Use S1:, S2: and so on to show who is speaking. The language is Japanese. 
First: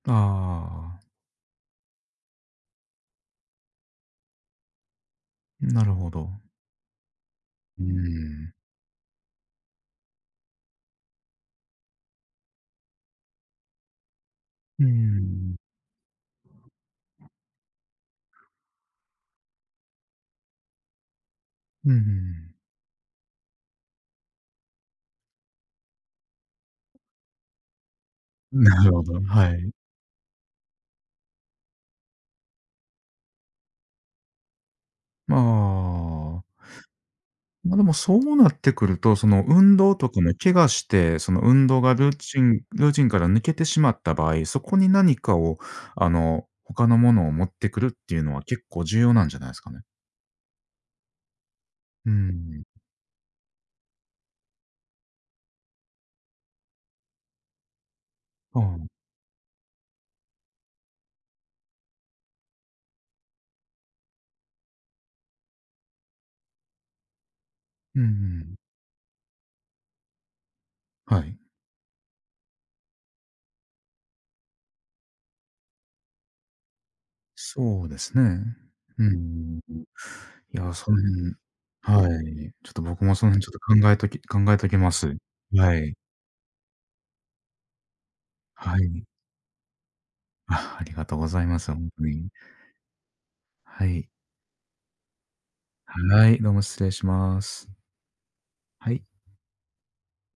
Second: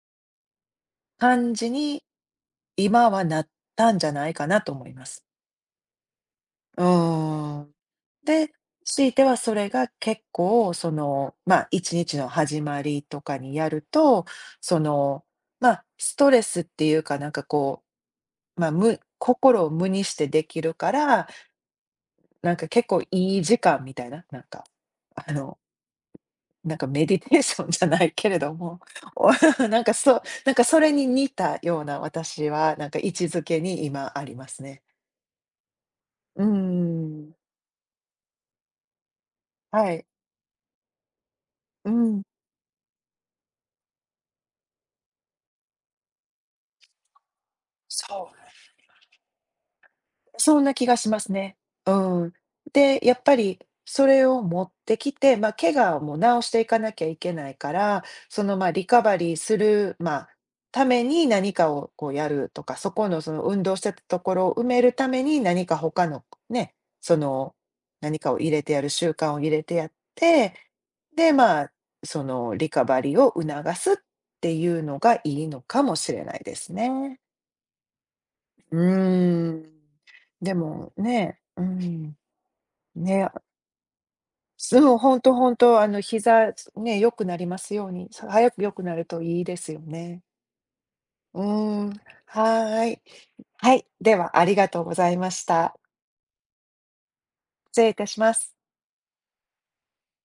S1: ああああああ。
S2: 感じに今はなったんじゃないかなと思います。
S1: なるほど。
S2: うーん。
S1: うー
S2: で、
S1: ん。
S2: しいてはそれが結構その、まあ1日の始まりとかにやると、そ
S1: うー
S2: の、
S1: ん。
S2: まあ、ストレスっていうか、なんかこう、まあ、む心を無にしてできるから、
S1: うんうんうん。
S2: なんか結構いい時間みたいな、なんか、あの。なんかメディテーションじゃないけれど
S1: な
S2: も、
S1: るほど、
S2: お、
S1: は い。
S2: なんかそう、なんかそれに似たような、私はなんか位置づけに今ありますね。
S1: ま
S2: う
S1: あ。
S2: ーん。
S1: まあでも、そうなってくると、その運
S2: は
S1: 動
S2: い。
S1: とかも怪我して、その運動
S2: う
S1: がルー
S2: ん。
S1: チンルーチンから抜けてしまった場合、そこに何かをあの、他の物を持ってくるってい
S2: そ
S1: う
S2: うなん
S1: の
S2: だ
S1: は
S2: け
S1: 結構重要なんじゃないすかね。
S2: ど。そんな気がしますね。う
S1: うー
S2: ん。
S1: ん。
S2: で、やっぱりそれを持ってきて、ま、怪我をも治していかなきゃいけないから、その、
S1: あ
S2: ま、
S1: あ。
S2: リカバリーする、まあ、ために何かをこうやるとか、そこのその運動してたところ埋めるために、何か他のね、その
S1: うんう
S2: 何かを入
S1: ん。
S2: れてやる習慣を入れてやって、
S1: は
S2: で、
S1: い。
S2: まあ、そのリカバリーを促すっていうのがいいのかもしれないですね。
S1: そうですね。
S2: う
S1: うー
S2: ー
S1: ん。い
S2: ん、で
S1: や、そ
S2: も
S1: の辺、
S2: ね、うーん。
S1: はい。ちょっと僕もそ
S2: ね。
S1: の辺ちょっと考えとき考えときま
S2: そう、
S1: す。
S2: ほんとほん
S1: は
S2: と、あ
S1: い。
S2: の膝、ね、良くなりますように、さ早く良
S1: は
S2: くな
S1: い。
S2: るといいですよね。
S1: あ、ありがとうご
S2: う
S1: ざいます。ほ
S2: ーん、
S1: んとに。
S2: はい。は
S1: は
S2: い、
S1: い。
S2: ではありがとうございました。
S1: はい、どうも失礼します。
S2: 失礼いたします。
S1: はい。